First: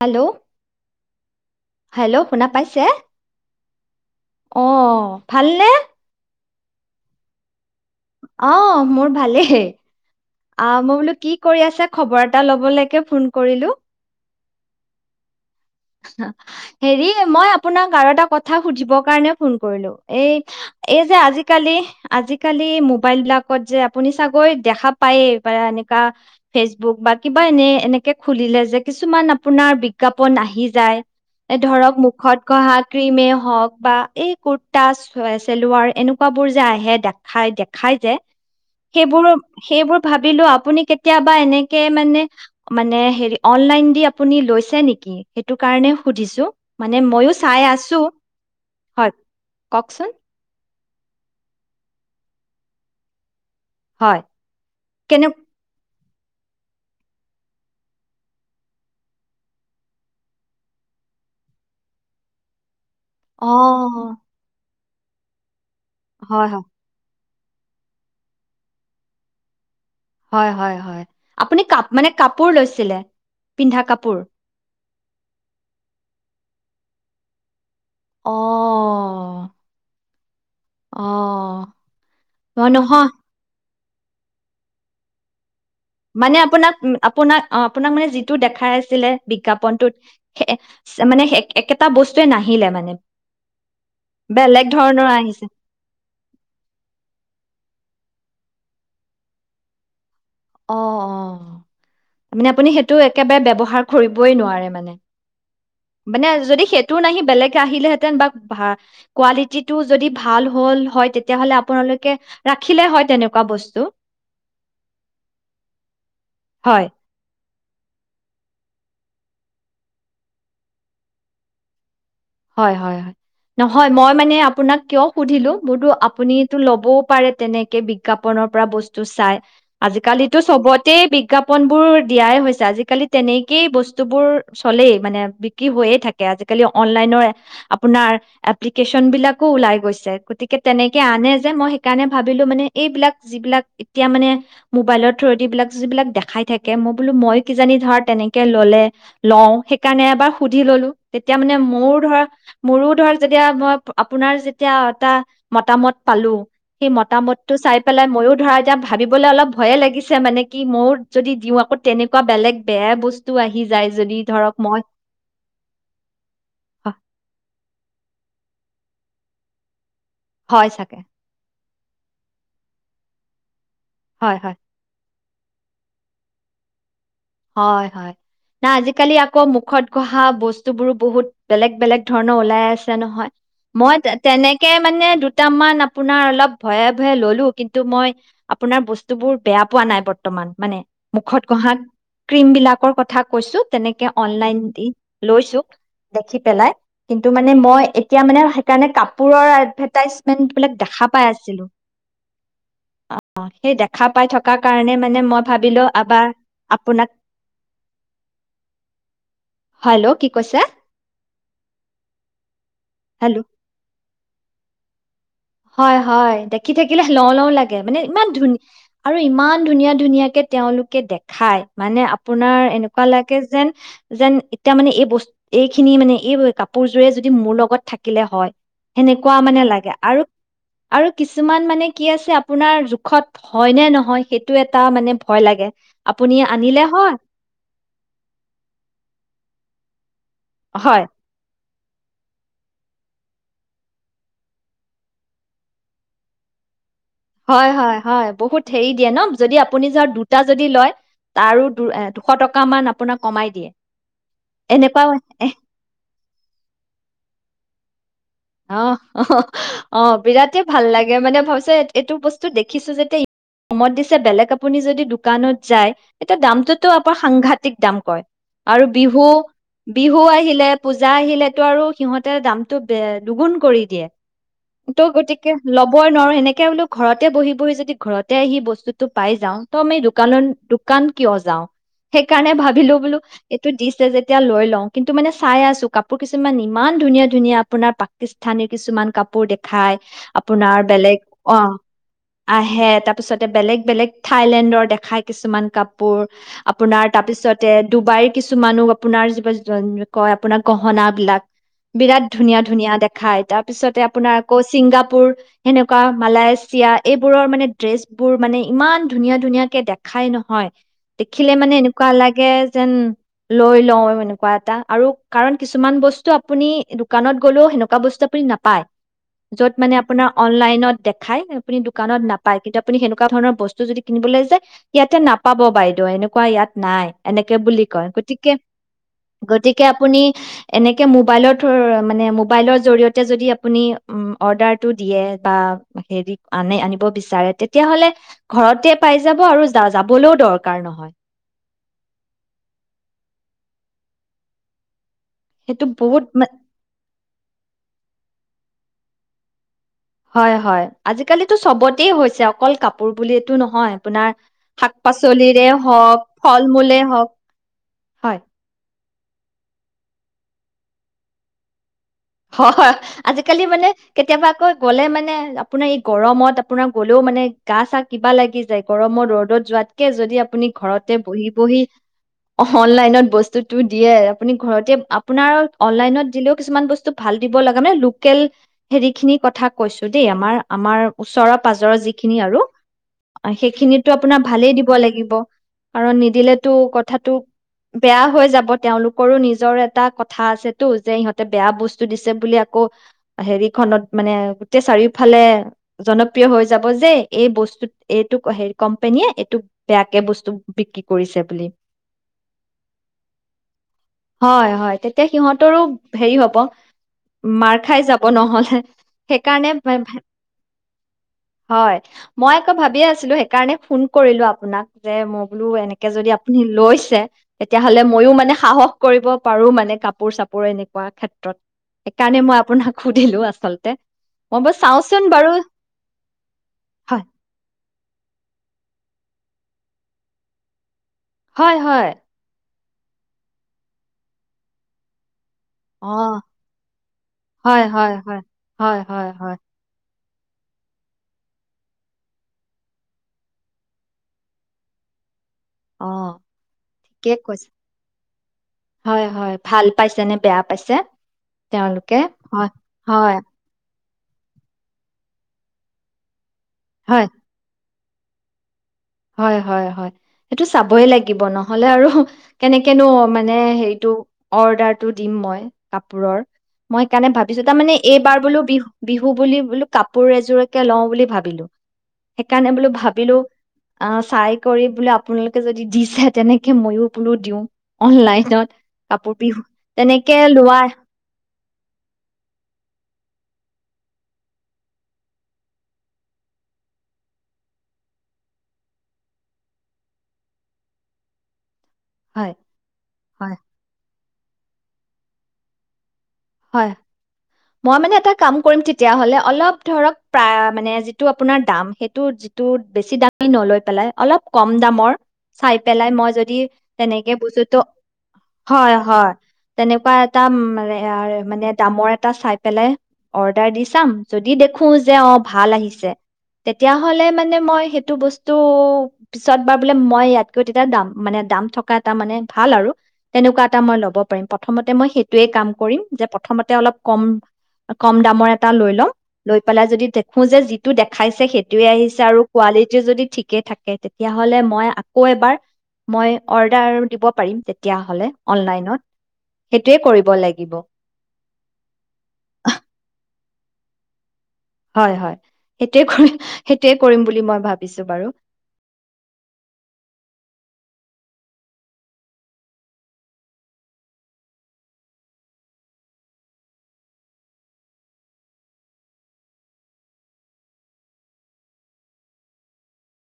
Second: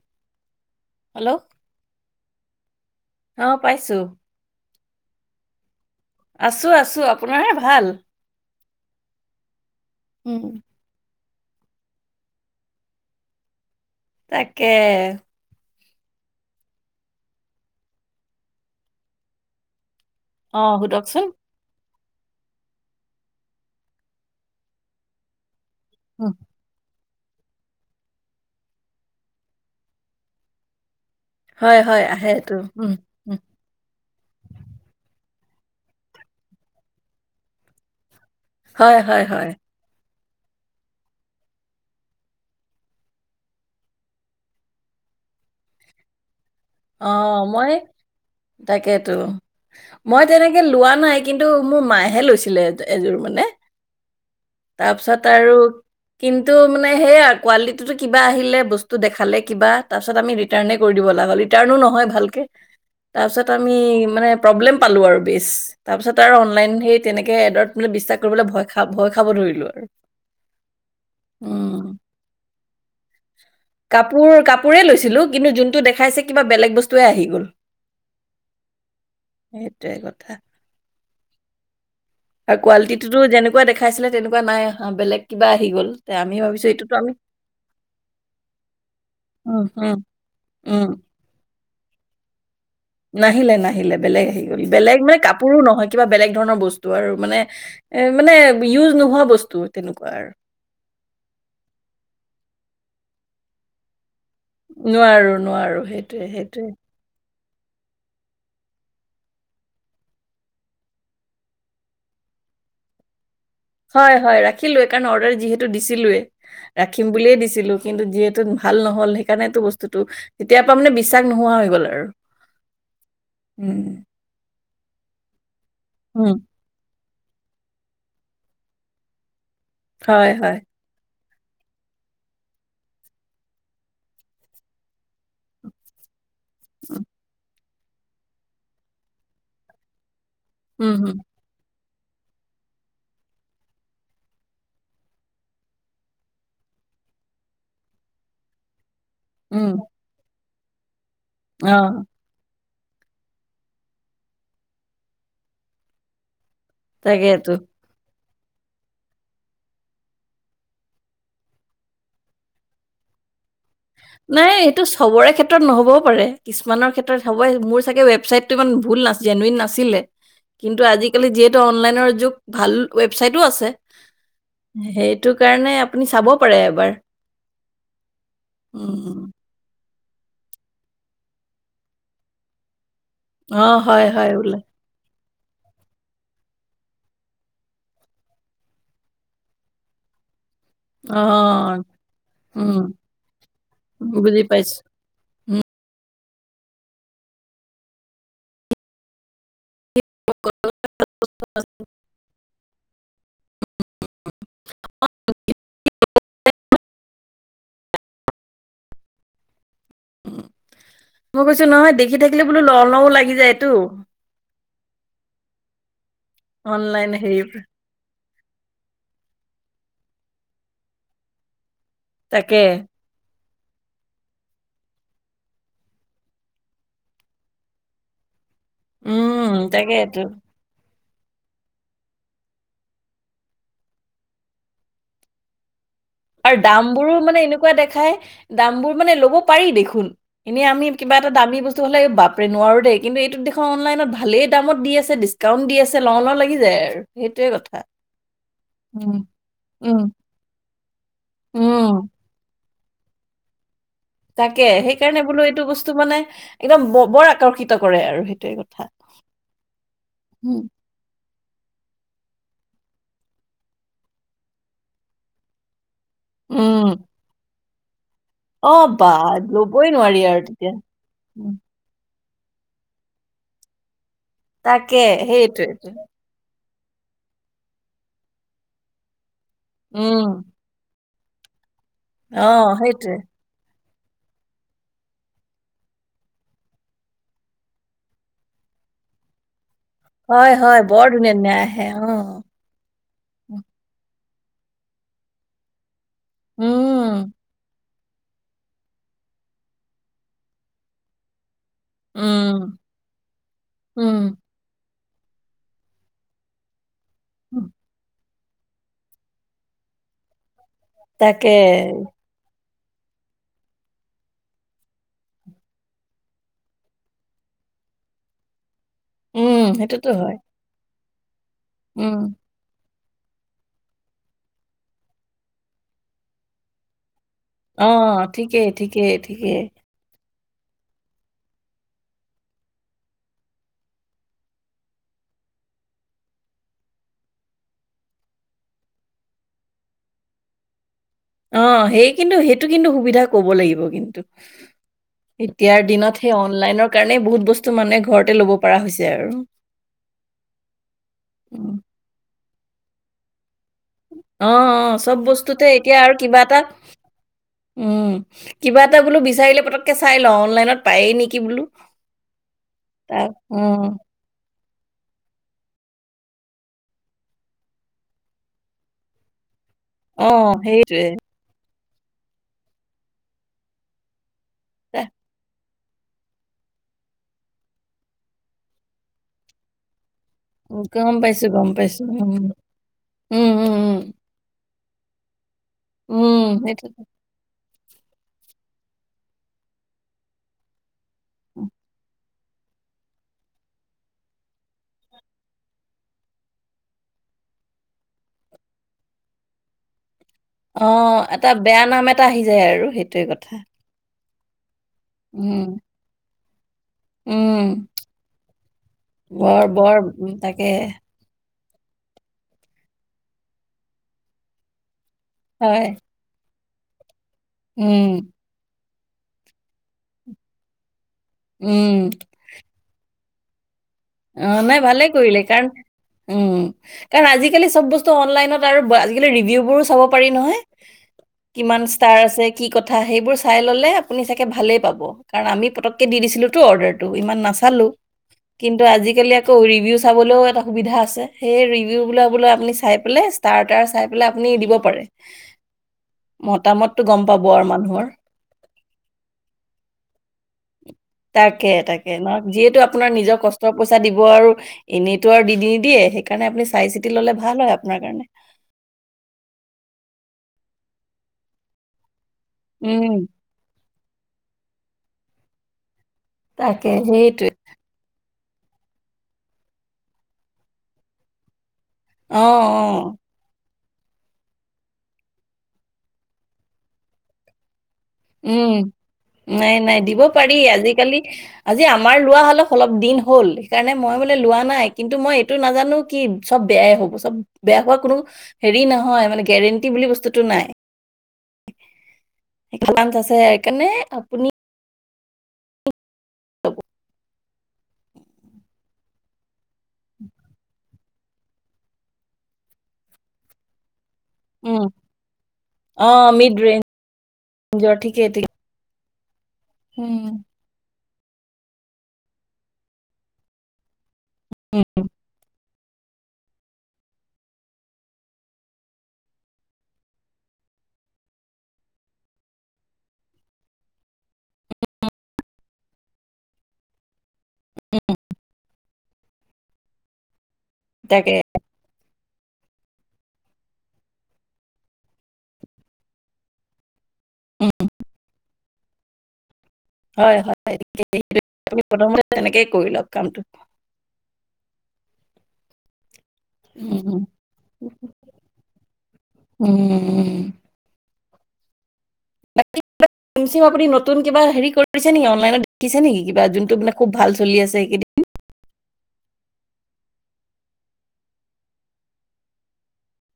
Hello hello hello শুনা পাইছে অ পাইছো অ অ' ভালনে আছো আছো আপোনাৰ অহ্ ', - মোৰ ভালে হ, উম অ মই বোলো কি কি কৰি আছে খবৰ এটা লবলৈকে ফোন কৰিলো তাকে হেৰি মই আপোনাক আৰু এটা কথা সুধিবৰ কাৰণে ফোন কৰিলো এই অ এই যে সোধকচোন আজিকালি আজিকালি মোবাইল বিলাকত যে আপুনি চাগৈ দেখা পায়েই বা এনে কা, উম, ফেচবুক বা, কিবা এনে এনেকে খুলিলে যে কিছুমান আপোনাৰ বিজ্ঞাপন আহি যায়। হয় ধৰক হয় মুখত আহেটো ঘহা উম ক্ৰিমে উম হওক বা এই কুৰ্তা, চেলোৱাৰ এনেকুৱ বোৰ যে আহে দেখাই দেখাই যে হয় হয় সেইবোৰ হয় - সেইবোৰ, ভাবিলো আপুনি কেতিয়াবা এনেকে মানে- -মানে, হেৰি অনলাইন দি আপুনি লৈছে নেকি? সেইটো কাৰণে সুধিছোঁ অ ', মই হয় তাকেতো, কওকচোন মই তেনেকে লোৱা, নাই কিন্তু মোৰ মায়েহে লৈছিলে, এযোৰ মানে। হয় তাৰপিছত কেনে আৰু কিন্তু মানে সেয়য়া কোৱালিটিো কিবা আহিলে বস্তু দেখালে কিবা তাৰপিছত আমি ৰিটাৰ্ণ কৰি দিব লাগ হ তাৰণো নহয় ভালকে। তাৰপিছত অ আমি মানে প্ৰব্লেম পালোঁ আৰু বেছ তাৰপিছত আৰু হয় হয় অনলাইন সেই তেনেকে, এডত মানে বিশ্বাস কৰিবলৈ ভয় খা ভয় খাব ধৰিলো আৰু হয় ', -হয় ', -হয় ', আপুনি কাপ, উম, মানে কাপোৰ লৈছিলে পিন্ধা - কাপোৰ, ছিলো, কিন্তু জুনটো দেখাইছে, কিবা বেলেগ বস্তুৱে আহি গ'ল অ সেইটোৱে কথ, [inaudible] অ আৰু অ নহয় কুৱালিটিটো যেনেকুৱা দেখা, খাইছিলে তেনেকুৱা নাই, বেলেগ কিবা, - মানে আপোনাক -আপোনাক অ ', আপোনাক মানে যিটো দেখাই আছিলে উম, বিজ্ঞাপনটোত উম, উম। মানে, একে, [unintelligible] নাহিলে নাহিলে, বেলেগ আহি গ'ল। বেলেগ ধৰণৰ মানে আহিছে কাপোৰো নহয় কিবা বেলেগ ধৰণৰ বস্তু আৰু মানে। এ মানে ইউজ নোহোৱা বস্তু, তেনেকুৱা আৰু। অহ, অহ। মানে আপুনি সেইটো একেবাৰে ব্যৱহাৰ কৰিব নোৱাৰোঁ নোৱাৰোঁ। সেইটোৱে মানে যদি সেইটোৱে। সেইটো নাহি বেলেগে আহিলেহেঁতেন বা কোৱালিটিটো যদি ভাল হ'ল হয় তেতিয়াহ'লে আপোনালোকে ৰাখিলে হয় তেনেকুৱ হয়, হয়, ৰাখিলোঁ কাৰণ অৰ্ডাৰ যিহেতু দিছিলোঁয়ে, হয়। ৰাখিম বুলি দিছিল ছিলো কিন্তু যিহেতু ভাল নহ'ল সেইকাৰণেতো বস্তুতটো তেতিয়াৰ পৰা মানে বিশ্বাস নোহোৱা হৈ গ'ল আৰু। হয়, হয়, হয়। নহয়, উম মই মানে আপোনাক কিয় সুধিলো বতো উম আপুনিতো ল'ব পাৰে তেনেকে বিজ্ঞাপনৰ পৰা বস্তু চাই। হয় আজিকালিতো হয় সবতে বিগ বিজ্ঞাপনবোৰ দিয়াই হৈছে, আজিকালি তেনেকেই বস্তুবোৰ চলেই মানে বিক্ৰী হৈয়ে থাকে আজিকালি অন অনলাইনৰে আপোনাৰ এপ্লিকেচন বিলাকতো ওলাই গৈছে গতিক উম তেনেকে হুম আনে যে, মই সেইকাৰণে ভাবিলো মানে এইবিলাক যিবিলাক এতিয়া মানে মোবাইলৰ থ্ৰ বিলাক যিবিলাক দেখাই থাকে মই বোলো মই কিজানি ধৰা তেনেকে ল'লে লওঁ উম সেইকাৰণে এবাৰ সুধি ল'লো তেতিয়া মানে অ মোৰ ধৰা মোৰো ধৰ যেতিয়া মই আপোনাৰ যেতিয়া এটা মতামত পালো। সেই তাকেইতো মতামতটো চাই পেলাই মইয়ো ধৰা এতিয়া ভাবিবলৈ অলপ ভয়ে লাগিছে মানে কি মই যদি দিওঁ আকৌ তেনেকুৱা বেলেগ বেয়া বস্তু আহি যায় যদি নাই ধৰক মই এইটো চবৰে ক্ষেত্ৰত নহ'বও পাৰে। কিছুমানৰ হয় ক্ষেত্ৰত হ'ব, মোৰ চাগে ৱেবছাইটটো ইমান ভুল না জেনুৱইন নাছিলে। হয় কিন্তু চাগে আজিকালি যিহেতু অনলাইনৰ যুগ ভাল ৱেবচাইতো আছে। হয় হয় সেই সেইটোকাৰণে আপুনি চাব পাৰে এবাৰ। হয়, হয়। না আজিকালি উম আকৌ মুখত। পঢ়া বস্তু বোৰো বহুত বেলেগ বেলেগ ধৰণৰ ওলাই আছে। নহয় অ মই হয় হয় বোলে তেনেকে মানে দু কেইটামান আপোনাৰ অলপ ভয়ে- ভয়ে ললো কিন্তু মই আপোনাৰ বস্তুবোৰ বেয়া পোৱা নাই বৰ্তমান। মানে, অ মুখত গহাত ক্ৰীম উম বিলাকৰ কথা, কৈছো, তেনেকে বুজি অনলাইন পাইছো দি লৈছো, উম দেখি পেলাই। কিন্তু, মানে মই এতিয়া মানে সেইকাৰণে কাপোৰৰে টাইজমেন্ বিলাক দেখা পাই আছিলো। অ' অ'সেই দেখা পাই থকা কাৰণে মানে মই ভাবিলো এবাৰ [unintelligible] কি উ কৈছে মই কৈছো নহয় দেখি থাকিলে বোলো ল লও হেল্ল' লাগি যায়টো হয় হয়। দেখি থাকিলে, অনলাইন লওঁ হেৰি লওঁ লাগে। মানে, ইমান ধুন আৰু ইমান ধুনীয়া ধুনীয়াকে তেওঁলোকে দেখায়। মানে তাকে আপোনাৰ এনেকুৱা লাগে যেন যেন এতিয়া মানে এই বস্তু এইখিনি মানে এই কাপোৰযোৰে যদি মোৰ লগত থাকিলে হয় সেনেকুৱা উম মানে লাগে তাকেটো আৰু আৰু কিছুমান মানে, কি আছে আপোনাৰ জোখত হয় নে নহয় সেইটো, এটা মানে ভয় লাগে। আপুনি আৰু আনিলে দাম হয়, বোৰো মানে এনেকুৱা দেখাই দাম বোৰ মানে ল'ব পাৰি দেখোন কোন? এনে আমি, হয়, কিবা এটা দামী বস্তু টো হ'লে, বাপৰে নোৱাৰো দেই। কিন্তু, এইটো দেখোন অনলাইনত ভালেই দামত দি আছে, ডিছকাউণ্ট দি আছে, লওঁ লওঁ লাগি যায় আৰু সেইটোৱে হয়- কথা হয় -হয়। বহুত হেৰি দিয়ে উম ন যদি আপুনি ধৰ উম দুটা যদি লয় তাৰো দু এ উম দুশ টকা [unintelligible] মান আপোনাক কমাই দিয়ে। তাকে সেইকাৰণে এনেকুৱা বোলো এইটো বস্তু মানে একদম ব-বৰ আকৰ্ষিত কৰে আৰু সেই অঁ! অঁ! অঁ! উম বিৰাটেই ভাল লাগে। মানে হৈছে, এইটো বস্তু দেখিছো যেতিয়া, ই কমত দিছে, বেলেগ আপুনি যদি দোকানত যায়। এতিয়া দামটোতো উম আপাৰ সাংঘাতিক- থিক দাম কয়। অ আৰু বা বিহু। ল'বই বিহু নোৱাৰি আৰু আহিলে তেতিয়া পূজা উম, আহিলেতো আৰু সিহঁত তাৰ দামটো বেয়া। দুগুণ কৰি দিয়ে তাকে তো গতিকে, সেইটোৱেটো ল'বই নোৱাৰো সেনেকে বোলো ঘৰতে বহি বহি যদি ঘৰতে আহি বস্তুটো পাই যাওঁ ত আমি উম, দোকানৰ দোকান কিয় যাওঁ অ সেইকাৰণে ভাবিলো সেইটোৱে বোলো এইটো দিচ যেতিয়া লৈ লওঁ কিন্তু মানে চাই আছো কাপোৰ কিছুমান ইমান ধুনীয়া ধুনীয়া আপোনাৰ স্থানীৰ কিছুমান কাপোৰ দেখ খাই হয় আপোনাৰ হয় বৰ বেলেগ ধুনীয়া ধুনীয়া অ আহে অ আহে তাৰপিছতে বেলেগ বেলেগ থাইলেণ্ডৰ দেখাই কিছুমান কাপ পোৰ আপোনাৰ উম তাৰপিছতে ডুবাইৰ কিছু মানুহ আপোনাৰ যিবা কয় আপোনাৰ গহনা বিলাক বিৰাট ধুনীয়া উম ধুনীয়া দে খাই তাৰপিছতে উম আপোনাৰ কৌচিত ছিংগাপুৰ সেনেকুৱা মালয়েছিয়া এইবোৰৰ উম, মানে ড্ৰেছ বোৰ মানে ইমান ধুনীয়া ধুনীয়াকে দেখাই নহয় তাকে দেখিলে মানে এনেকুৱা লাগে যেন লৈ লও এনেকুৱা এটা। আৰু কাৰণ কিছুমান বস্তু আপুনি দোকানত গলেও হেনো বস্তু আপুনি নাপায় উম য'ত মানে সেইটোতো আপোনাৰ হয় অনলাইনত দেখ খাই ন আপুনি উম দোকানত নাপায় কিন্তু আপুনি সেনেকুৱা ধৰণৰ বস্তু যদি কিনিবলৈ যায় ইয়াতে নাপাব বাইদেউ এনেকুৱা ইয়াত নাই এনেকে বুলি অ কয় গতিকে। ঠিকেই ঠিকেই ঠিকেই গতিকে আপুনি এনেকে মোবাইলৰ থ মানে মোবাইলৰ জৰিয়তে যদি আপুনি অৰ্ডাৰটো দিয়ে বা হে আনে আনিব বিচাৰে তেতিয়াহলে ঘৰতে পাই যাব আৰু যাবলৈও দৰকাৰ নহ অ সেই কিন্তু সেইটো কিন্তু সুবিধা কব লাগিব কিন্তু এতিয়াৰ সেইটো দিনত বহুত সেই মা- অনলাইনৰ কাৰণে বহুত বস্তু মানে ঘৰতে ল'ব পৰা হৈছে আৰু হয় হয় আজিকালিিতো উম, চবতে হৈছে অকল কাপোৰ পুলি টো নহয় আপোনাৰ অ শাক অ চব বস্তুতে পাচলিৰে এতিয়া আৰু হওক কিবা এটা ফল মূলে হওক। উম, হয় কিবা বোলো বিচাৰিলে পতককে চাই লওঁ অনলাইনত পায়েই নেকি বোলো হয় তাৰ আজিকালি উম, মানে কেতিয়াবা আকৌ গ'লে মানে আপোনাৰ এই গৰমত আপোনাৰ গ'লেও মানে গা চা কিবা লাগি যায় গৰমত ৰ'দত যোৱাত তাতকে যদি অ', আপুনি সেইটোৱে। ঘৰতে বহি বহি অনলাইনত বস্তুতটোো দিয়ে আপুনি ঘৰতে তা- আপোনাৰ অনলাইনত দিলেও কিছুমান বস্তু ভাল দিব লগা মে লোকেল হেৰি খিনি কথা কৈছো দেই আমাৰ আমাৰ গম ওচ পাইছোঁ, গম পৰ পাইছোঁ। উম, যিখিনি আৰু উম, উম, উম, সেইখিনিতো আপোনাৰ ভাল দিব ক'ব লাগিব। কাৰণ উম, নিদিলেতো সেইটোতো। কথাটো বেয়া হৈ যাব তেওঁলোকৰো নিজৰ এটা কথা আছেতো যে সহতে বে বস্তু দিছে বুলি আকৌ, হেৰি খনত মানে, গোটেই চাৰিওফালে জনপ্ৰিয় হৈ যাব, যে, এই বস্তু এইটো কোম্পনীয়ে এইটো বেয়াকে বস্তু বিক্ৰী অ' কৰিছে এটা বুলি বেয়া নাম এটা আহি যায় আৰু সেইটোৱে কথা। হয় হয় তেতিয়া, উম, সিহঁতৰো হেৰি হ' প উম, মাৰ খাই যাব নহলে, বৰ সেইকাৰণে বৰ উম, তাকে হয় মই আকৌ ভাবিয়ে আছিলো সেইকাৰণে ফোন কৰিলো আপোনাক যে মই বোলো হয়। এনেকে যদি আপুনি লৈছে তেতিয়াহ'লে উম, মইো মানে সাহস কৰিব পাৰো মানে কাপোৰ চাপোৰ এনেকে পোৱা ক্ষেত্ৰত উম, সেইকাৰণে, মই আপোনাক সুধিলো আচলতে মই অ' বাৰু নাই ভালে চাওচোন কৰিলে। বাৰু কাৰণ, উম! হয়। কাৰণ আজিকালি চব বস্তু পাৰি নহ হয় কিমান হয় ষ্টাৰ আছে কি কথা, সেইবোৰ চাই ললে আপুনি চাগে ভালেই পাব। কাৰণ আমি পতককে অ দি দিছিলোতো অৰ্ডাৰটো ইমান নাচালো হয় হয় হয় কিন্তু, হয় হয় আজিকালি আকৌ হয় ৰিভিউ এটা সুবিধা আছে [unintelligible] ৰ আপনি দিব পাৰে অ' মতামতটো গম ঠিকে পাব আৰু কৈছে মানুহৰ হয়! হয়! ভাল পাইছে নে বেয়া পাইছে। তাকে, তাকে তেওঁলোকে ন! হয় যিহেতু, আপোনাৰ হয় নিজৰ কষ্টৰ পই চা দিব আৰু এনেইতটো আৰু দি নি দিয়ে সেইকাৰণে আ চাই চি ল'লে ভাল হয় আ আপোনাৰ কাৰণে হয় হয় হয় সেইটো চাবই লাগিব নহলে আৰু কেনেকেনো উম মানে হেৰিটো অৰ্ডাৰ টো দিম মই কাপোৰৰ তাকে মই সেইকাৰণে সেইটোৱে ভাবিছো তাৰমানে এইবাৰ বোলো বিহু বিহু বুলি বোলো কাপোৰ এযোৰকে লও বুলি ভাবিলো অ সেইকাৰণে বোলো অ ভাবিলো অ চাই কৰি বোলে আপোনালোকে যদি দিছে তেনেকে মইো বোলো দিওঁ উম অনলাইনত কাপোৰ পিহো নাই নাই দিব তেনেকে পাৰি লোৱা আজিকালি আজি আমাৰ লোৱা হলে অলপ দিন হ'ল সেইকাৰণে মই মানে লোৱা নাই কিন্তু মই এইটো নাজানো কি চব বেয়াই হব চব বেয়া হোৱা কোনো হেৰি নহয় মানে গেৰেণ্টি বুলি বস্তুটো নাই হয়, স আছে হয়, সেইকাৰণে আপুনি হয় মই মানে এটা কাম কৰিম তেতিয়া হলে অলপ ধৰক প্ৰায় মানে যিটো আপোনাৰ দাম সেইটো যিটো বেছি দাম নলৈ পেলাই অলপ কম উম দামৰ চাই অ পেলাই মই মিড যদি তেনেকে বুজ্তো ৰেঞ্জৰ ঠিকেই ঠিকে হয় হয় তেনে প উম, ত মে য়াৰ মানে দামৰ এটা চাই পেলাই অৰ্ডাৰ দি চাম যদি উম, দেখো যে অ ভাল আহিছে তেতিয়া হলে মানে মই সেইটো বস্তু পিছত বাৰ বোলে মই ইয়াতকৈ তেতিয়া মানে দাম থকা এটা মানে ভাল আৰু তেনেকুৱা এটা মই লব পাৰিম প্ৰথমতে মই সেইটোয়ে কাম কৰিম যে প্ৰথমতে অলপ কম উম, কম দামৰ এটা লৈ ল'ম লৈ পেলাই যদি সো যে যিটো তাকে দেখাইছে সেইটোয়ে আহিছে আৰু কালিটি যদি ঠিকে থাকে তেতিয়াহলে মই আকৌ এবাৰ মই অৰ্ডাৰ দিব পাৰিম উম, তেতিয় হ'লে অনলাইন ন সেইটোৱে কৰিব লাগিব সেইটোৱেই আমি প্ৰথমতে তেনেকে কৰি লওক কাম হয় হয় সেইটোয়ে কৰি সেইটোৱে কৰিম উম, বুলি মই উম, ভাবিছো বাৰু উম। বাকী কিবা ক্ৰীম ছিম আপুনি নতুন কিবা হেৰি কৰিছে নেকি অনলাইন ত শিকিছে নেকি যি টো মানে খুব ভাল চলি আছে এইকেইদিন